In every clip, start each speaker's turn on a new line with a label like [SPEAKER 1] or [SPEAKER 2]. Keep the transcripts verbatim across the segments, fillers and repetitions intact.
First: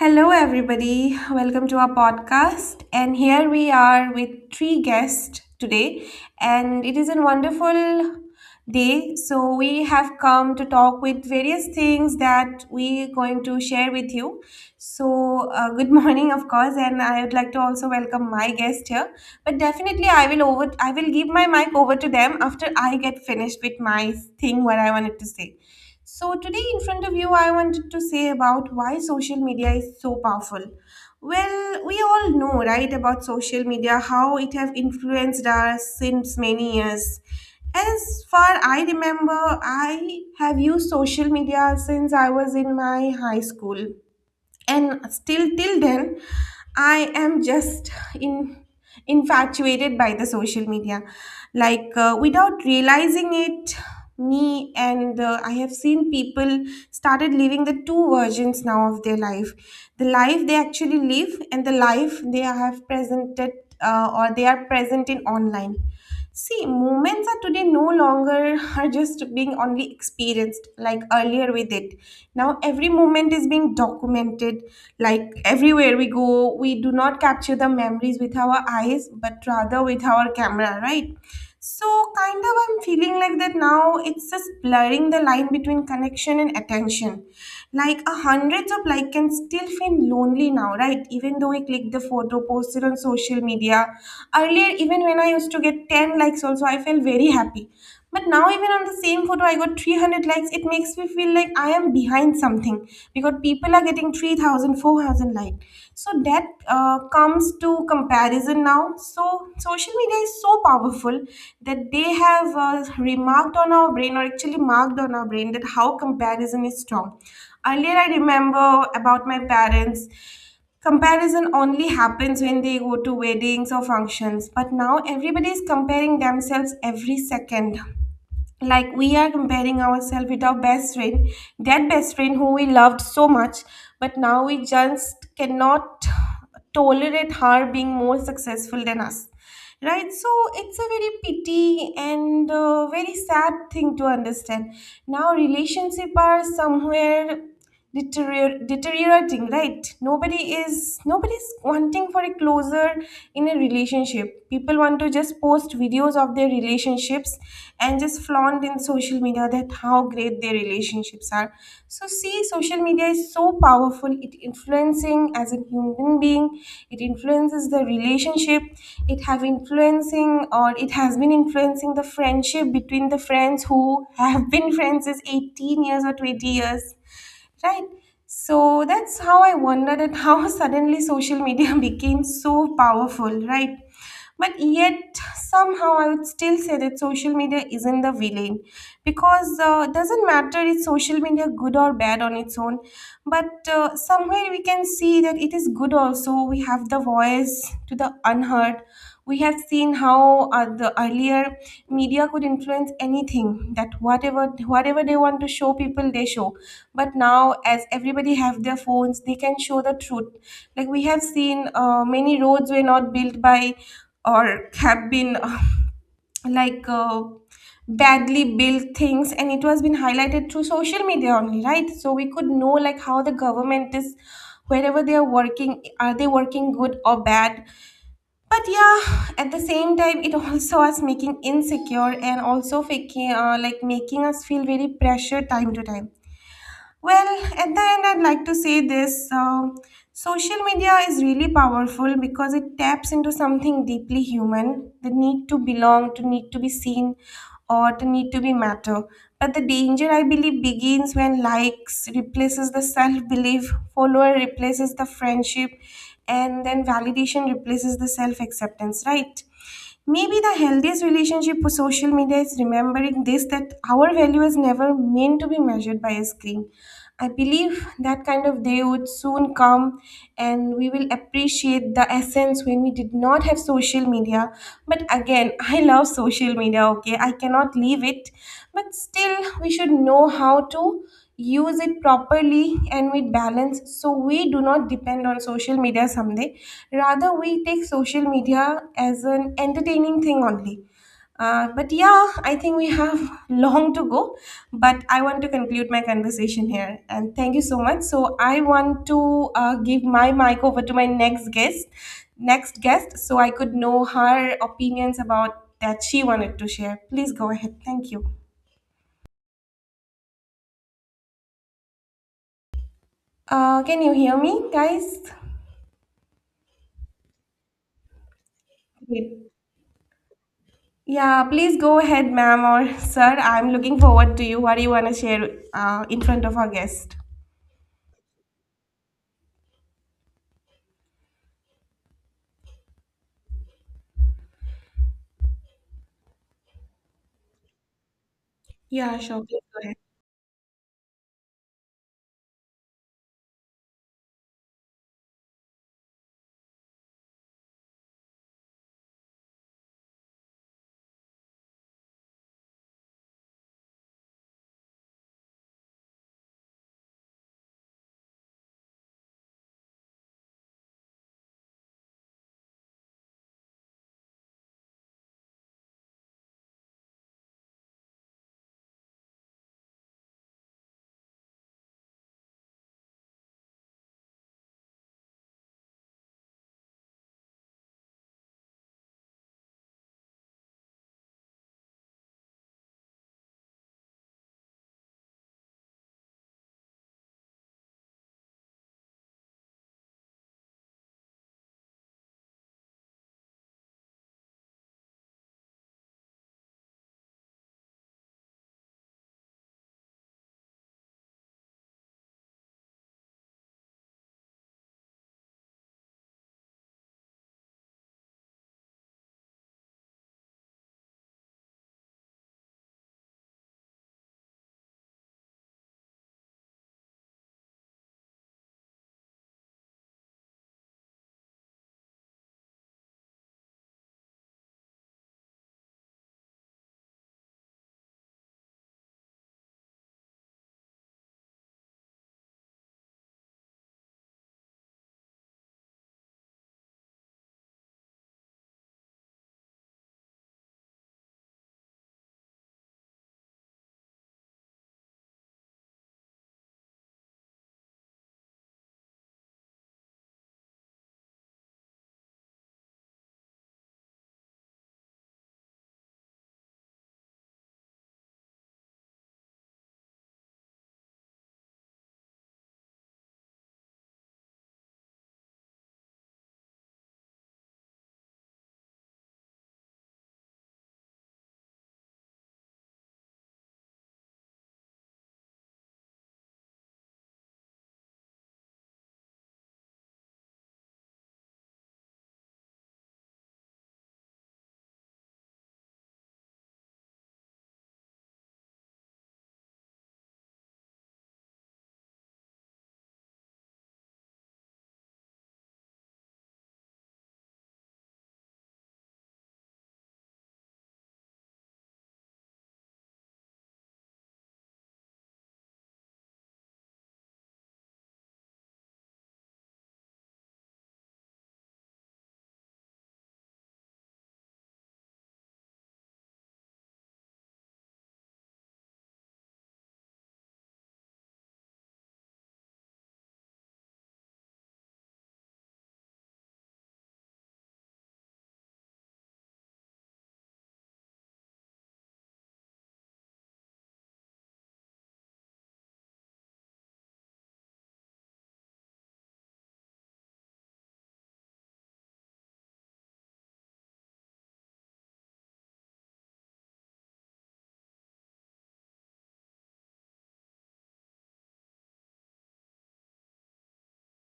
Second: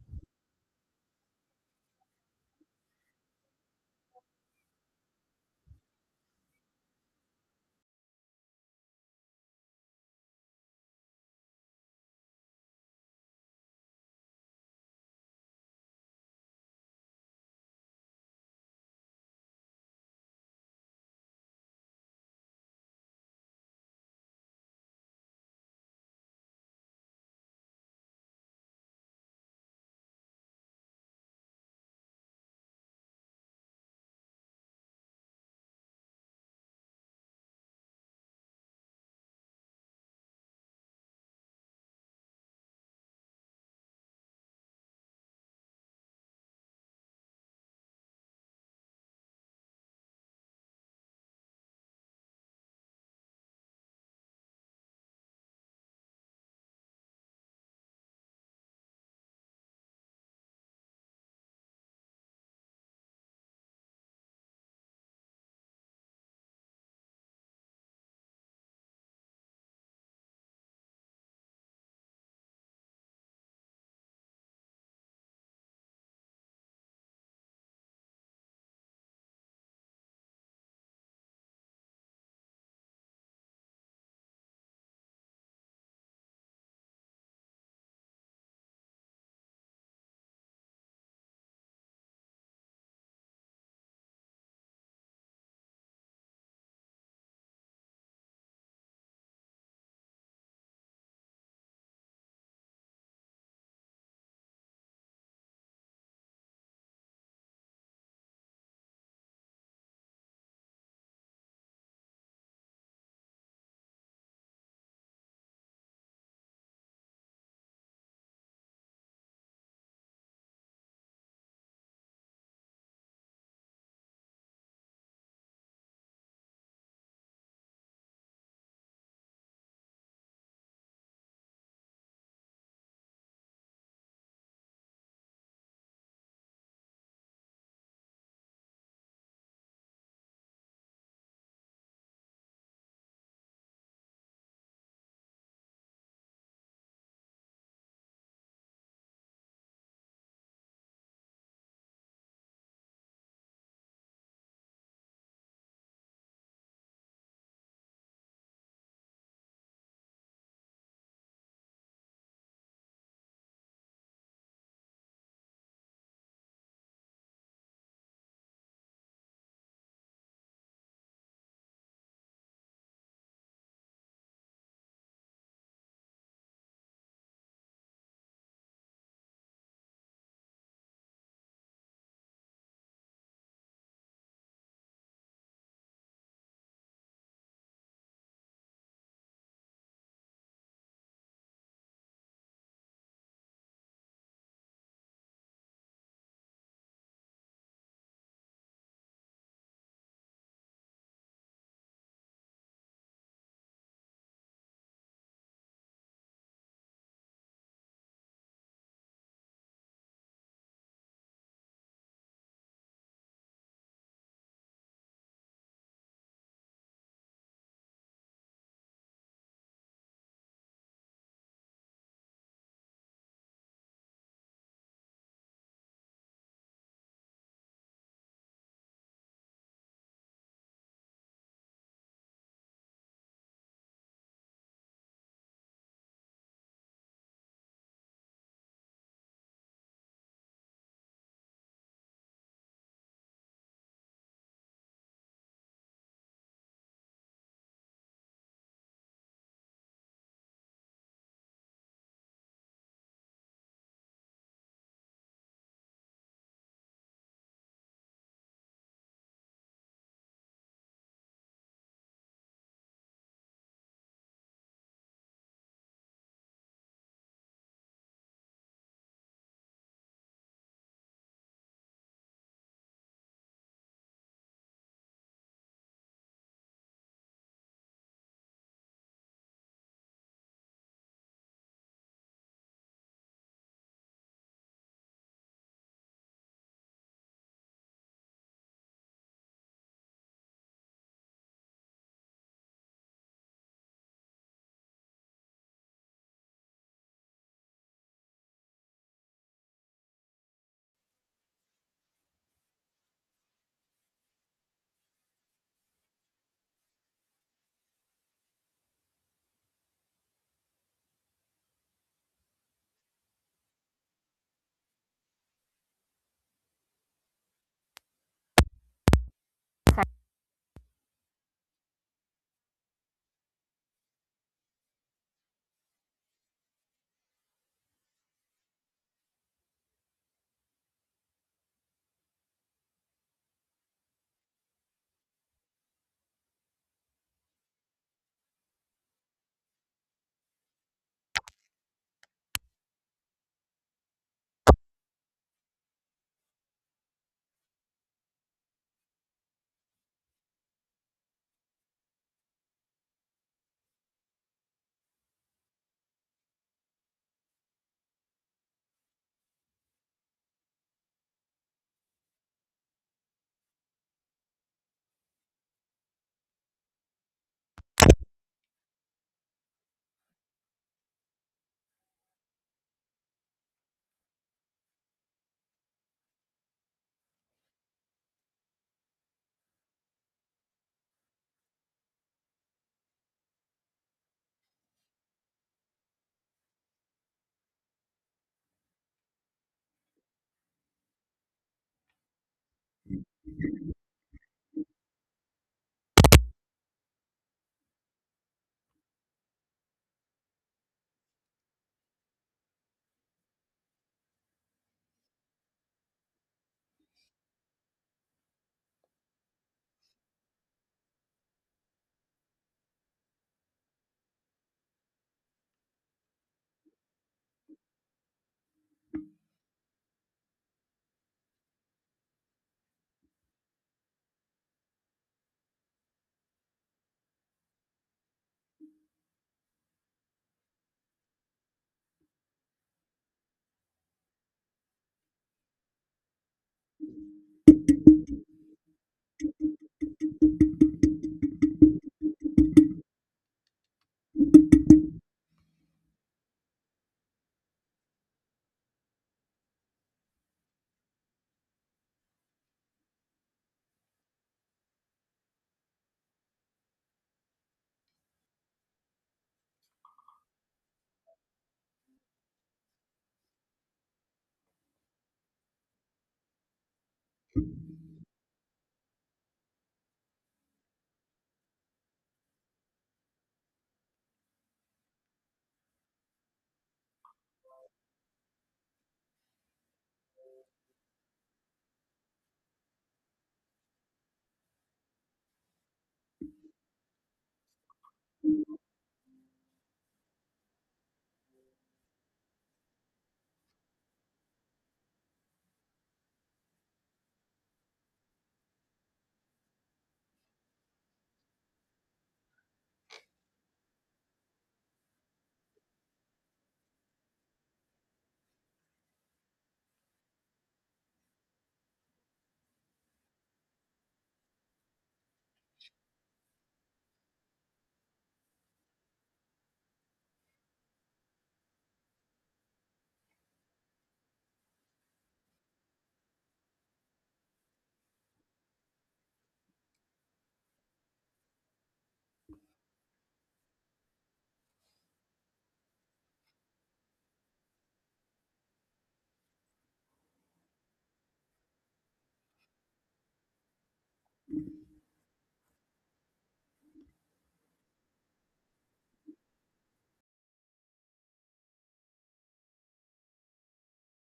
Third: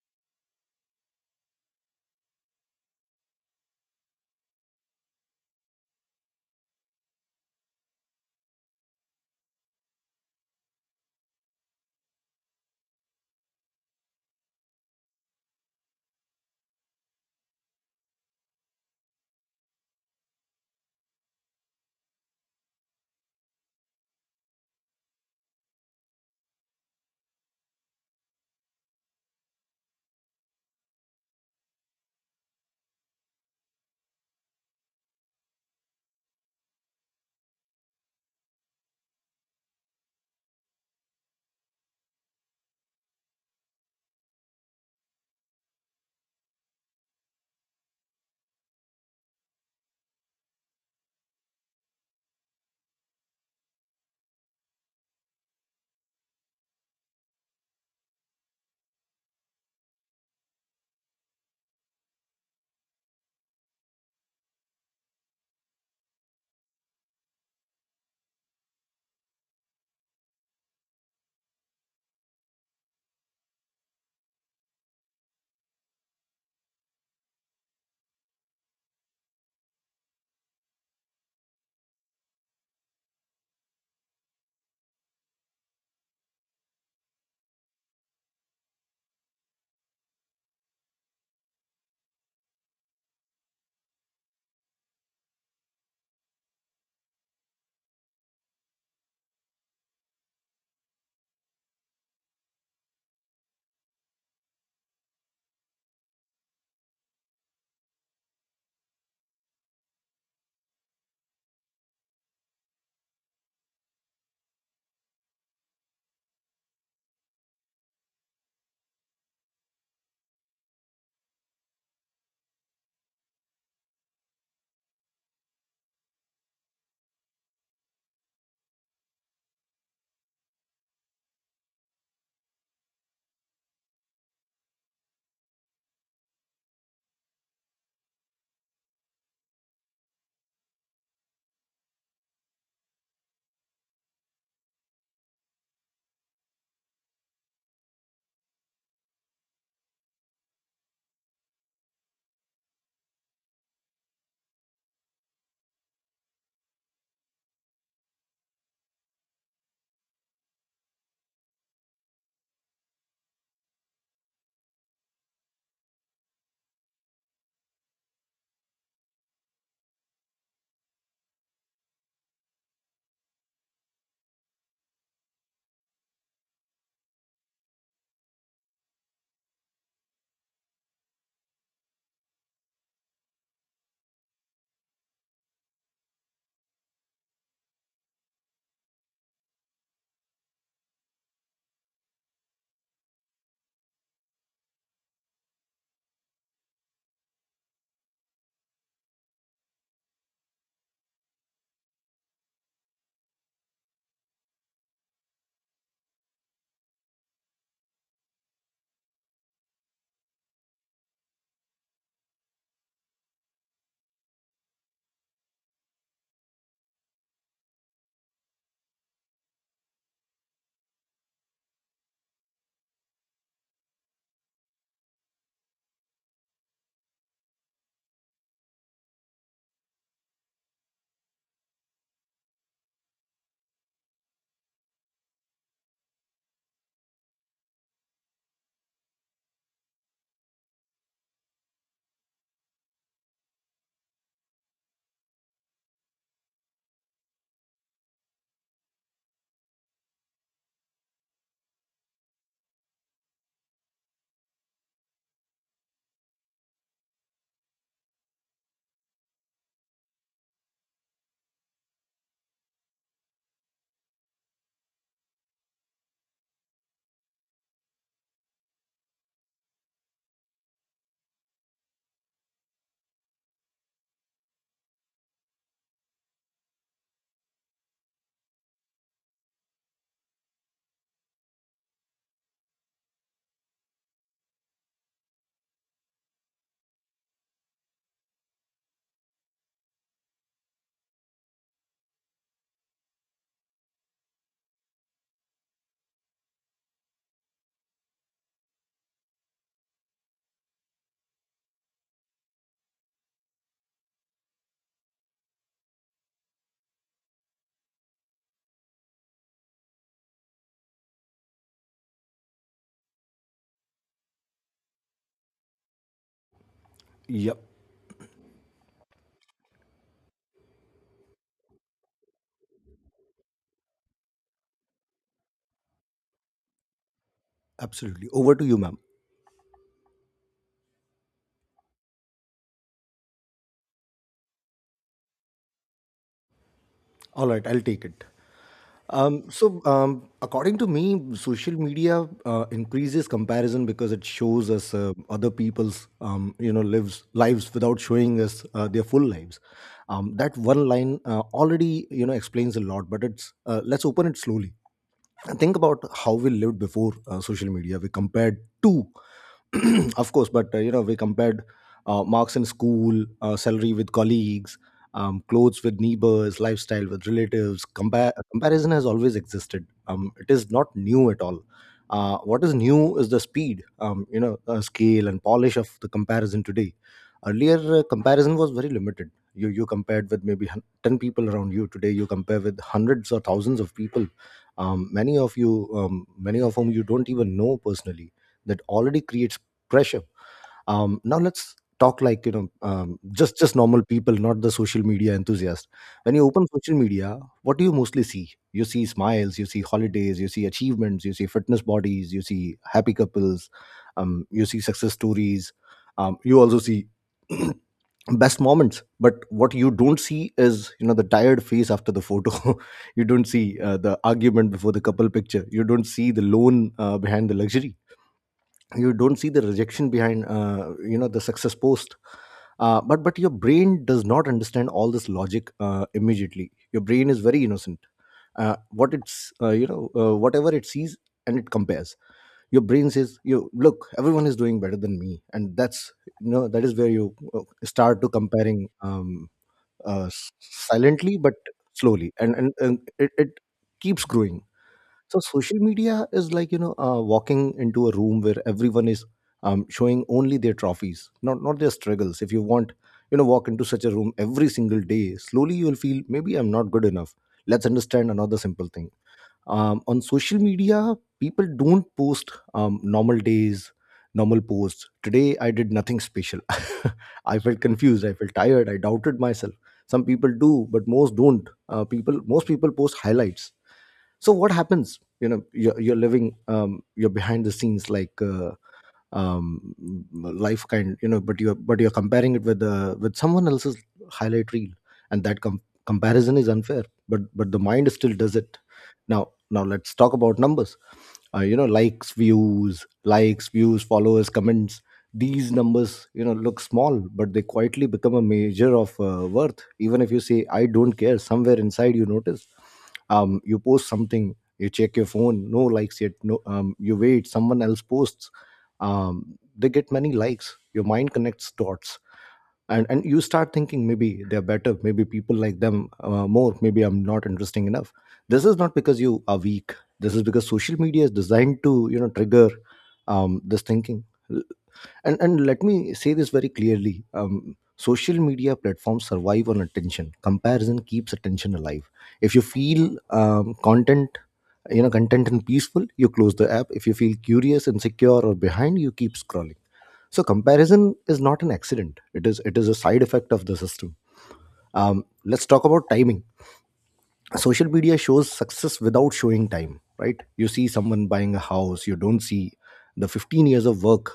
[SPEAKER 1] Hello, everybody. Welcome to our podcast. And here we are with three guests today. And it is a wonderful day. So we have come to talk with various things that we are going to share with you. So, uh, good morning, of course. And I would like to also welcome my guest here. But definitely, I will over. I will give my mic over to them after I get finished with my thing. What I wanted to say. So today in front of you, I wanted to say about why social media is so powerful. Well, we all know, right, about social media, how it have influenced us since many years. As far I remember, I have used social media since I was in my high school and still till then I am just in infatuated by the social media like uh, without realizing it. Me and uh, I have seen people started living the two versions now of their life, the life they actually live and the life they have presented uh, or they are present in online. See, moments are today no longer are just being only experienced like earlier with it. Now every moment is being documented. Like everywhere we go, we do not capture the memories with our eyes, but rather with our camera, right? So, kind of, I'm feeling like that now. It's just blurring the line between connection and attention. Like, a hundreds of like can still feel lonely now, right? Even though we click the photo, post it on social media. Earlier, even when I used to get ten likes, also, I felt very happy. But now, even on the same photo, I got three hundred likes. It makes me feel like I am behind something because people are getting three thousand, four thousand likes. So that uh, comes to comparison now. So social media is so powerful that they have uh, remarked on our brain or actually marked on our brain that how comparison is strong. Earlier, I remember about my parents. Comparison only happens when they go to weddings or functions, but now everybody is comparing themselves every second, like we are comparing ourselves with our best friend, that best friend who we loved so much, but now we just cannot tolerate her being more successful than us, right? So it's a very pity and uh, very sad thing to understand. Now relationship are somewhere deterior- deteriorating, right? Nobody is, nobody's wanting for a closer in a relationship. People want to just post videos of their relationships and just flaunt in social media that how great their relationships are. So see, social media is so powerful, it influencing as a human being, it influences the relationship, it have influencing or it has been influencing the friendship between the friends who have been friends is eighteen years or twenty years, right? So that's how I wondered at how suddenly social media became so powerful, right? But yet somehow I would still say that social media isn't the villain, because uh, it doesn't matter if social media good or bad on its own, but uh, somewhere we can see that it is good also. We we have the voice to the unheard. We have seen how uh, the earlier media could influence anything, that whatever whatever they want to show people, they show. But now as everybody have their phones, they can show the truth. Like we have seen uh, many roads were not built by or have been like uh, badly built things, and it was been highlighted through social media only, right? So we could know like how the government is, wherever they are working, are they working good or bad. But yeah, at the same time it also us making insecure and also faking, uh, like making us feel very pressure time to time. Well, at the end, I'd like to say this. Uh, social media is really powerful because it taps into something deeply human, the need to belong, to need to be seen, or to need to be matter. But the danger, I believe, begins when likes replaces the self belief, follower replaces the friendship, and then validation replaces the self acceptance, right? Maybe the healthiest relationship with social media is remembering this, that our value is never meant to be measured by a screen. I believe that kind of day would soon come and we will appreciate the essence when we did not have social media. But again, I love social media, okay? I cannot leave it. But still, we should know how to use it properly and with balance, so we do not depend on social media someday, rather we take social media as an entertaining thing only. Uh, but yeah, I think we have long to go. But I want to conclude my conversation here and thank you so much. So I want to uh, give my mic over to my next guest next guest, so I could know her opinions about that she wanted to share. Please go ahead, thank you. Uh, can you hear me, guys?
[SPEAKER 2] Yep,
[SPEAKER 1] Great. Yeah, please go ahead, ma'am or sir. I'm looking forward to you. What do you want to share uh, in front of our guest?
[SPEAKER 2] absolutely. Over to you, ma'am. All right, I'll take it.
[SPEAKER 1] Yeah, sure.
[SPEAKER 2] Um,
[SPEAKER 1] Please go
[SPEAKER 2] so,
[SPEAKER 1] ahead.
[SPEAKER 2] um, according to me, social media uh, increases comparison because it shows us uh, other people's, um, you know, lives lives without showing us uh, their full lives. Um, that one line uh, already, you know, explains a lot. But it's uh, let's open it slowly. And think about how we lived before uh, social media. We compared to, of course, but uh, you know, we compared uh, marks in school, uh, salary with colleagues, um, clothes with neighbors, lifestyle with relatives. Compar- comparison has always existed. Um, it is not new at all. Uh, what is new is the speed, um, you know, uh, scale and polish of the comparison today. Earlier, uh, comparison was very limited. You you compared with maybe hun- ten people around you. Today, you compare with hundreds or thousands of people, um, many of you um, many of whom you don't even know personally. That already creates pressure. Um, now let's talk like you know um, just just normal people, not the social media enthusiast. When you open social media, what do you mostly see? You see smiles, you see holidays, you see achievements, you see fitness bodies, you see happy couples. Um, you see success stories. Um, you also see best moments. But what you don't see is, you know, the tired face after the photo. You don't see uh, the argument before the couple picture. You don't see the loan uh, behind the luxury. You don't see the rejection behind, uh, you know, the success post. Uh, but but your brain does not understand all this logic uh, immediately. Your brain is very innocent. Uh, what it's uh, you know uh, whatever it sees, and it compares. Your brain says, you look, everyone is doing better than me. And that's, you know, that is where you uh, start to comparing. Um, uh, s- silently but slowly, and and, and it, it keeps growing. So social media is like, you know uh, walking into a room where everyone is, um, showing only their trophies, not not their struggles. If you want, you know, walk into such a room every single day, slowly you will feel maybe I'm not good enough. Let's understand another simple thing. Um, on social media, people don't post um, normal days, normal posts. Today I did nothing special. I felt confused, I felt tired, I doubted myself. Some people do, but most don't. Uh, people most people post highlights. So what happens, you know, you're, you're living, um, you're behind the scenes, like uh, um life kind, you know, but you're but you're comparing it with the with someone else's highlight reel. And that com- comparison is unfair, but but the mind still does it. Now now let's talk about numbers. Uh, you know likes views likes views followers, comments. These numbers, you know, look small, but they quietly become a measure of uh, worth. Even if you say I don't care, somewhere inside you notice. Um, you post something, you check your phone, no likes yet. No um, You wait, someone else posts. Um, they get many likes, your mind connects dots. And and you start thinking, maybe they're better, maybe people like them uh, more, maybe I'm not interesting enough. This is not because you are weak. This is because social media is designed to, you know, trigger, um, this thinking. And and let me say this very clearly, um, social media platforms survive on attention. Comparison keeps attention alive. If you feel, um, content you know content and peaceful, you close the app. If you feel curious, insecure, or behind, you keep scrolling. So comparison is not an accident, it is it is a side effect of the system. Um, let's talk about timing. Social media shows success without showing time, right? You see someone buying a house, you don't see the fifteen years of work.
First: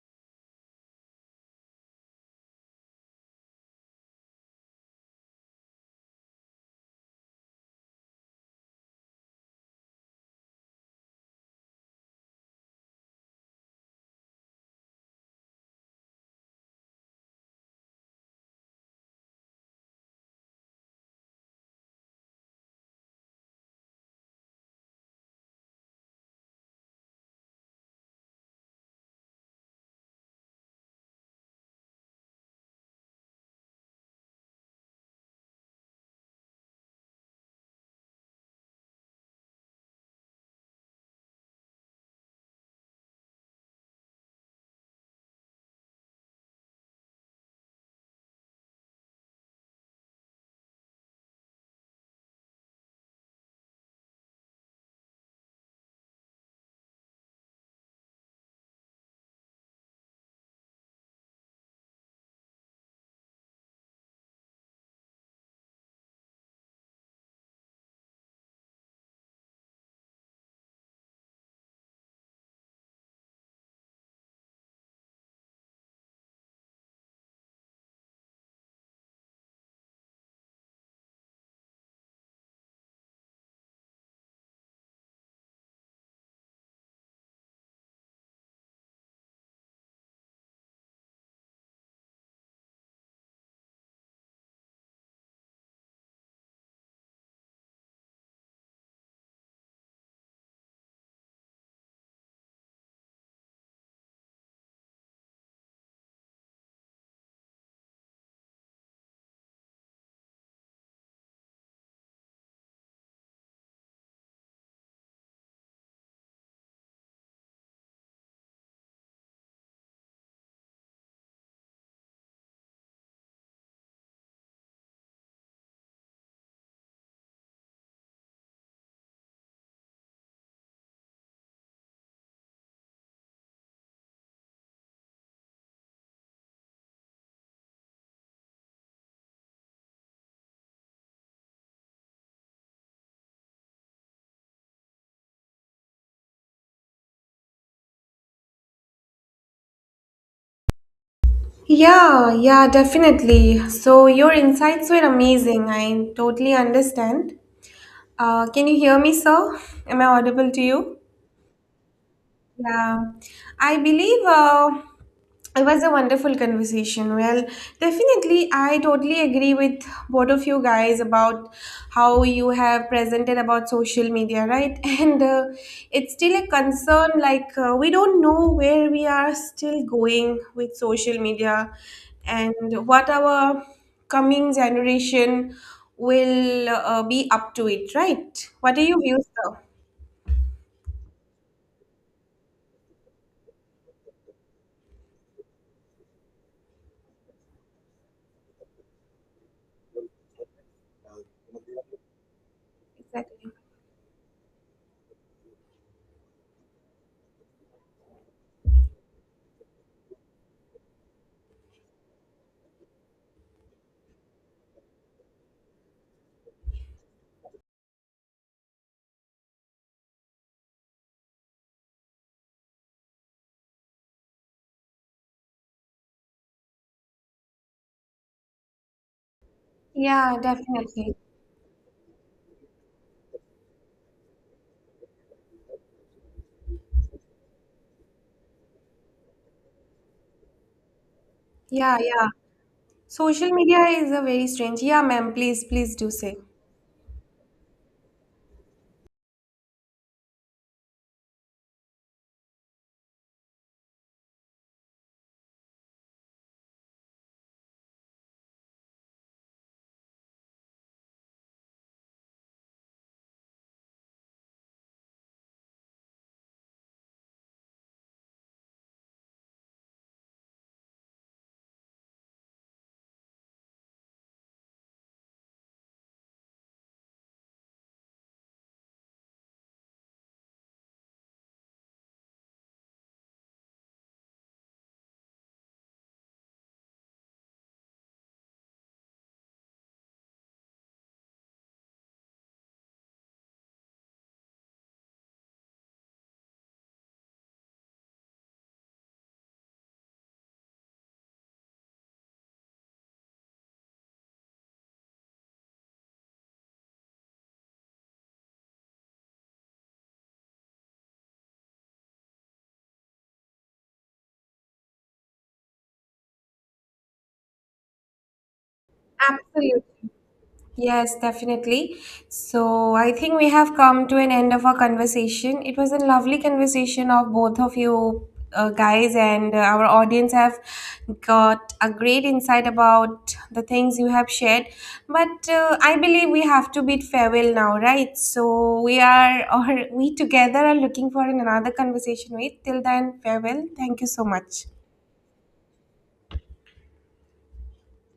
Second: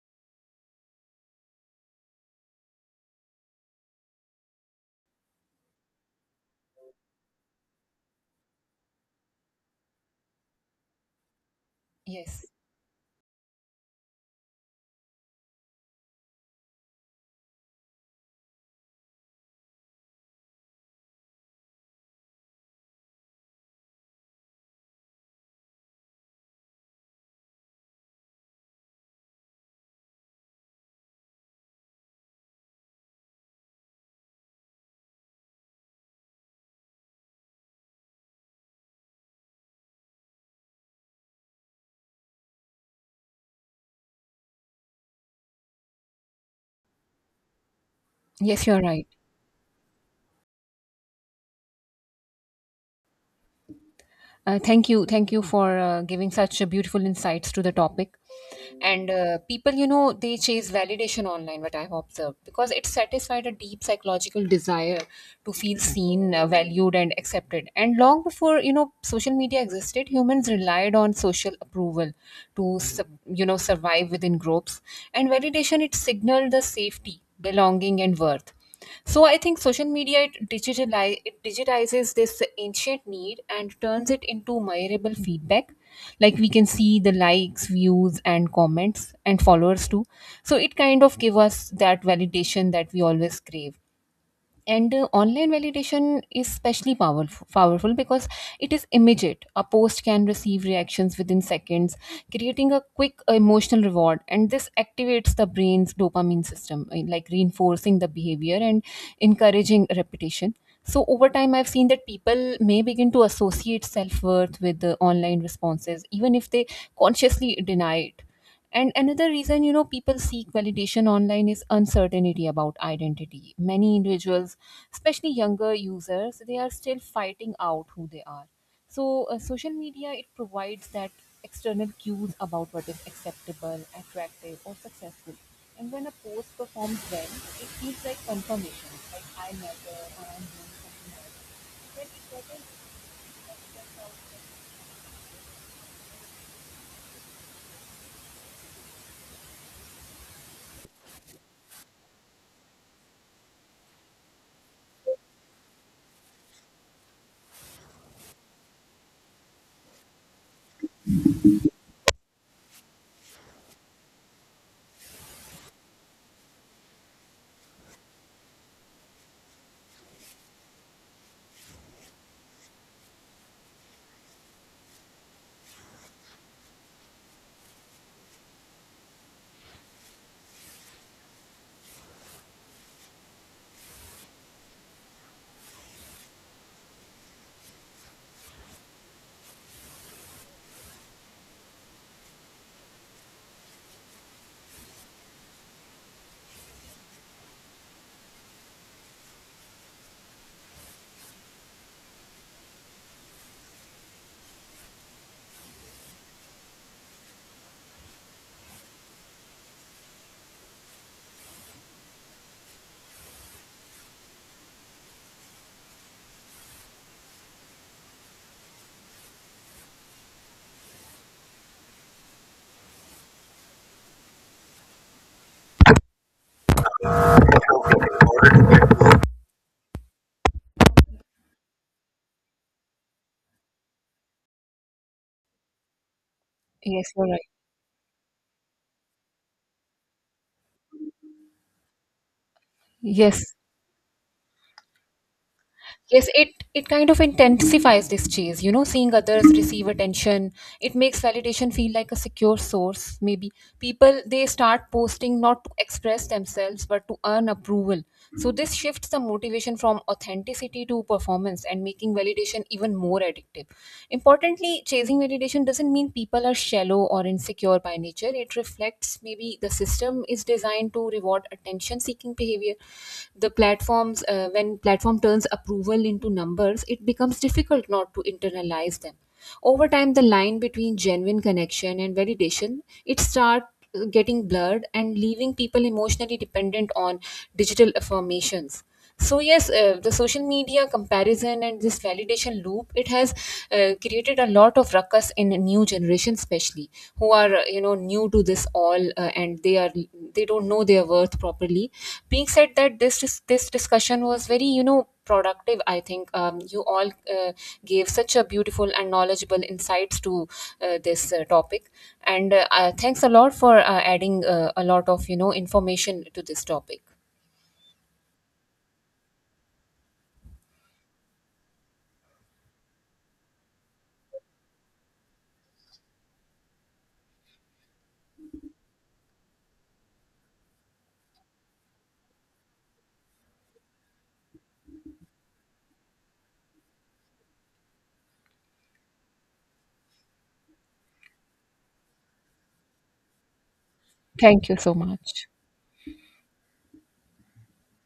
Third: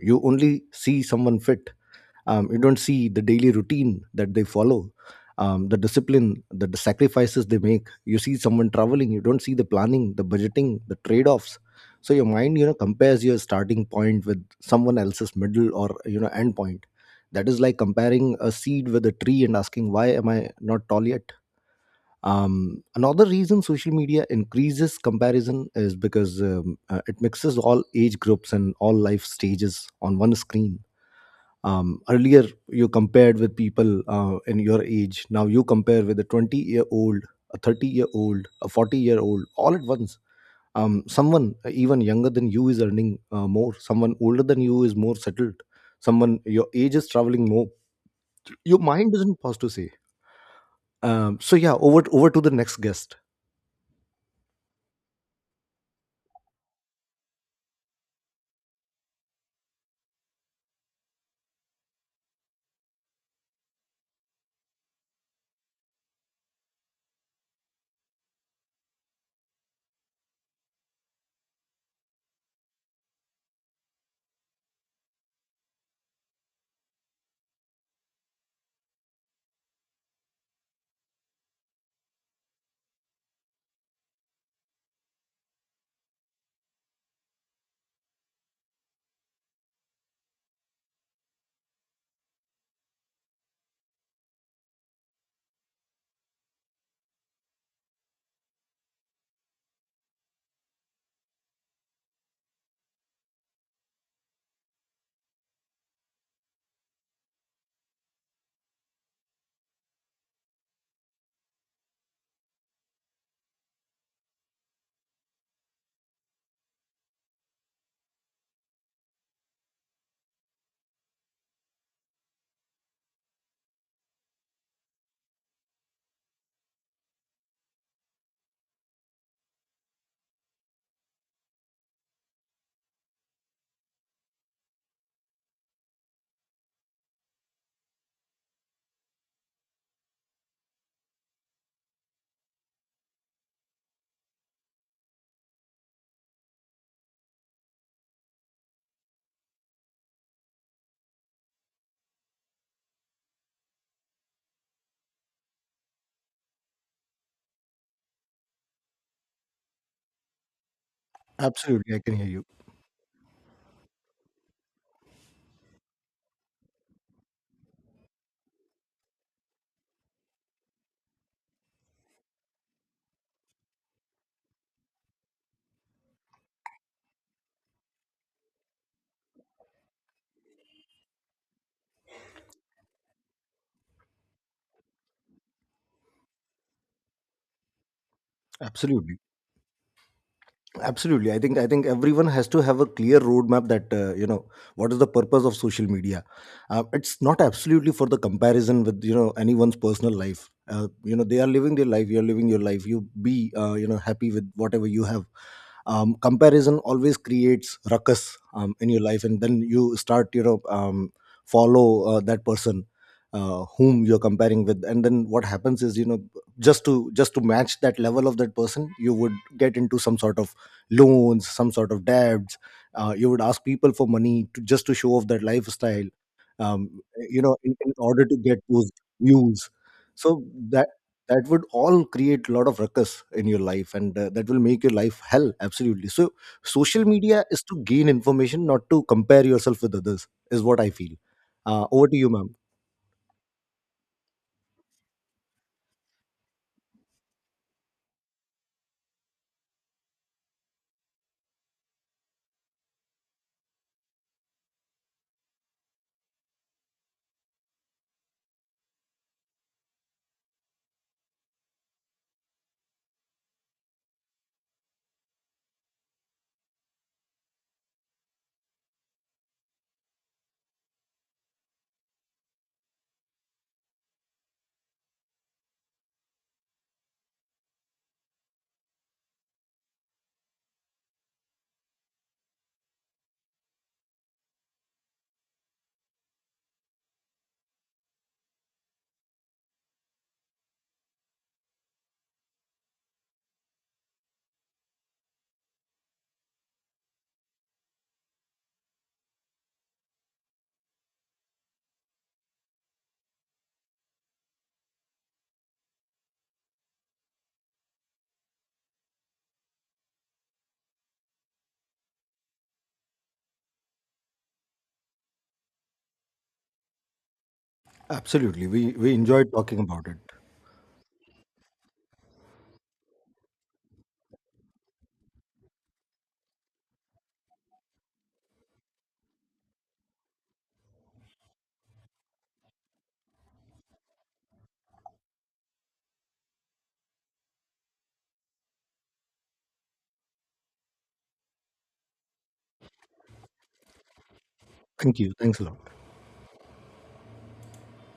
[SPEAKER 2] You only see someone fit, um, you don't see the daily routine that they follow, um, the discipline, the, the sacrifices they make. You see someone traveling, you don't see the planning, the budgeting, the trade-offs. So your
[SPEAKER 3] Yes,
[SPEAKER 2] mind, you know, compares your starting point with someone else's middle, or, you know, end point. That is like comparing a seed with a tree and asking, why am I not tall yet? Um, another reason social media increases comparison is because, um, uh, it mixes all age groups and all life stages on one screen. Um, earlier you compared with people uh, in your age. Now you compare with a twenty year old, a thirty year old, a forty year old, all at once. Um, someone uh, even younger than you is earning uh, more, someone older than you is more settled, someone your age is traveling more.
[SPEAKER 3] yes,
[SPEAKER 2] Your
[SPEAKER 3] you're right.
[SPEAKER 2] mind isn't pause to say. Um, so yeah, over over to the next guest.
[SPEAKER 3] Uh, thank you, thank you for uh, giving such a beautiful insights to the topic. And uh, people, you know, they chase validation online, what I've observed, because it satisfied a deep psychological desire to feel seen, uh, valued, and accepted. And long before, you know, social media existed, humans relied on social approval to, sub- you know, survive within groups. And validation, it signaled the safety, belonging, and worth. So I think social media it digitalize it digitizes this ancient need and turns it into measurable feedback. Like we can see the likes, views, and comments and followers too. So it kind of give us that validation that we always crave, and uh, online validation is especially powerful powerful because it is immediate. A post can receive reactions within seconds, creating a quick emotional reward, and this activates the brain's dopamine system, uh, like reinforcing the behavior and encouraging repetition. So over time I've seen that people may begin to associate self-worth with the online responses even if they consciously deny it. And another reason, you know, people seek validation online is uncertainty about identity. Many individuals, especially younger users, they are still fighting out who they are. So, uh, social media it provides that external cues about what is acceptable, attractive, or successful. And when a post performs well, it feels like confirmation, like I matter or I'm doing something right. When it doesn't, it feels like self-
[SPEAKER 1] Yeah, yeah, definitely. So your insights were amazing. I totally understand. Uh, can you hear me, sir? Am I audible to you?
[SPEAKER 2] Absolutely, I can hear you.
[SPEAKER 1] Yeah, I believe uh, it was a wonderful conversation. Well, definitely, I totally agree with both of you guys about how you have presented about social media, right? And uh, it's still a concern, like, uh, we don't know where we are still going with social media, and what our coming generation will uh, be up to it, right? What are your
[SPEAKER 2] Absolutely.
[SPEAKER 1] views, though?
[SPEAKER 2] Absolutely, i think i think everyone has to have a clear roadmap that, uh, you know, what is the purpose of social media. Uh, it's not absolutely for the comparison with, you know, anyone's personal life. Uh, you know, they are living their life, you're living your life. You
[SPEAKER 1] Exactly.
[SPEAKER 2] be, uh, you know, happy with whatever you have. Um, comparison always creates ruckus um, in your life, and then you start, you know, um, follow uh, that person uh, whom you're comparing with. And then what happens is, you know, just to just to match that level of that person, you would get into some sort of loans, some sort of debts. Uh, you would ask people for money to, just to show off that lifestyle. um, you know, in, in order to get those views.
[SPEAKER 1] Yeah,
[SPEAKER 2] So that,
[SPEAKER 1] definitely.
[SPEAKER 2] that would all create a lot of ruckus in your life, and uh, that will make your life hell. Absolutely. So social
[SPEAKER 3] Yes, you're right.
[SPEAKER 2] media is to gain information, not to compare yourself with others, is what I feel. Uh,
[SPEAKER 1] Yeah,
[SPEAKER 2] over to
[SPEAKER 1] yeah.
[SPEAKER 2] you, ma'am.
[SPEAKER 3] Yes,
[SPEAKER 1] Social media is a very strange. Yeah, ma'am, please, please do
[SPEAKER 3] yes,
[SPEAKER 1] say.
[SPEAKER 3] it it kind of intensifies this chase. You know, seeing others receive attention, it makes validation feel like a secure source. Maybe people they start posting not to express themselves but to earn approval. So this shifts the motivation from authenticity to performance, and making validation meditation even more addictive. Importantly, chasing meditation doesn't mean people are shallow or insecure by nature. It reflects maybe the system is designed to reward attention seeking behavior. The platforms, uh, when platform turns approval into numbers, it becomes difficult not to internalize them. Over time the line between genuine connection and validation, it start uh, getting blurred and leaving people emotionally dependent on digital affirmations. So yes, uh, the social media comparison and this validation loop, it has uh, created a lot of ruckus in a new generation, especially who are uh, you know new to this all, uh, and they are they don't know their worth properly. Being said that, this dis- this discussion was very, you know, productive. I think um, you all uh, gave such a beautiful and knowledgeable insights to uh, this uh, topic. And uh, uh, thanks a lot for uh, adding uh, a lot of, you know, information to this topic.
[SPEAKER 2] Absolutely, we we enjoyed talking about
[SPEAKER 1] Absolutely.
[SPEAKER 2] it.
[SPEAKER 1] Yes, definitely. So I think we have come to an end of our conversation. It was a lovely conversation of both of you uh, guys, and uh, our audience have got a great insight about the things you have shared. But uh, I believe we have to bid farewell now, right? So we are, or we together are looking for another conversation with. Till then, farewell. Thank you so much.
[SPEAKER 3] Thank you so
[SPEAKER 2] Thank you,
[SPEAKER 3] much.
[SPEAKER 2] thanks a lot.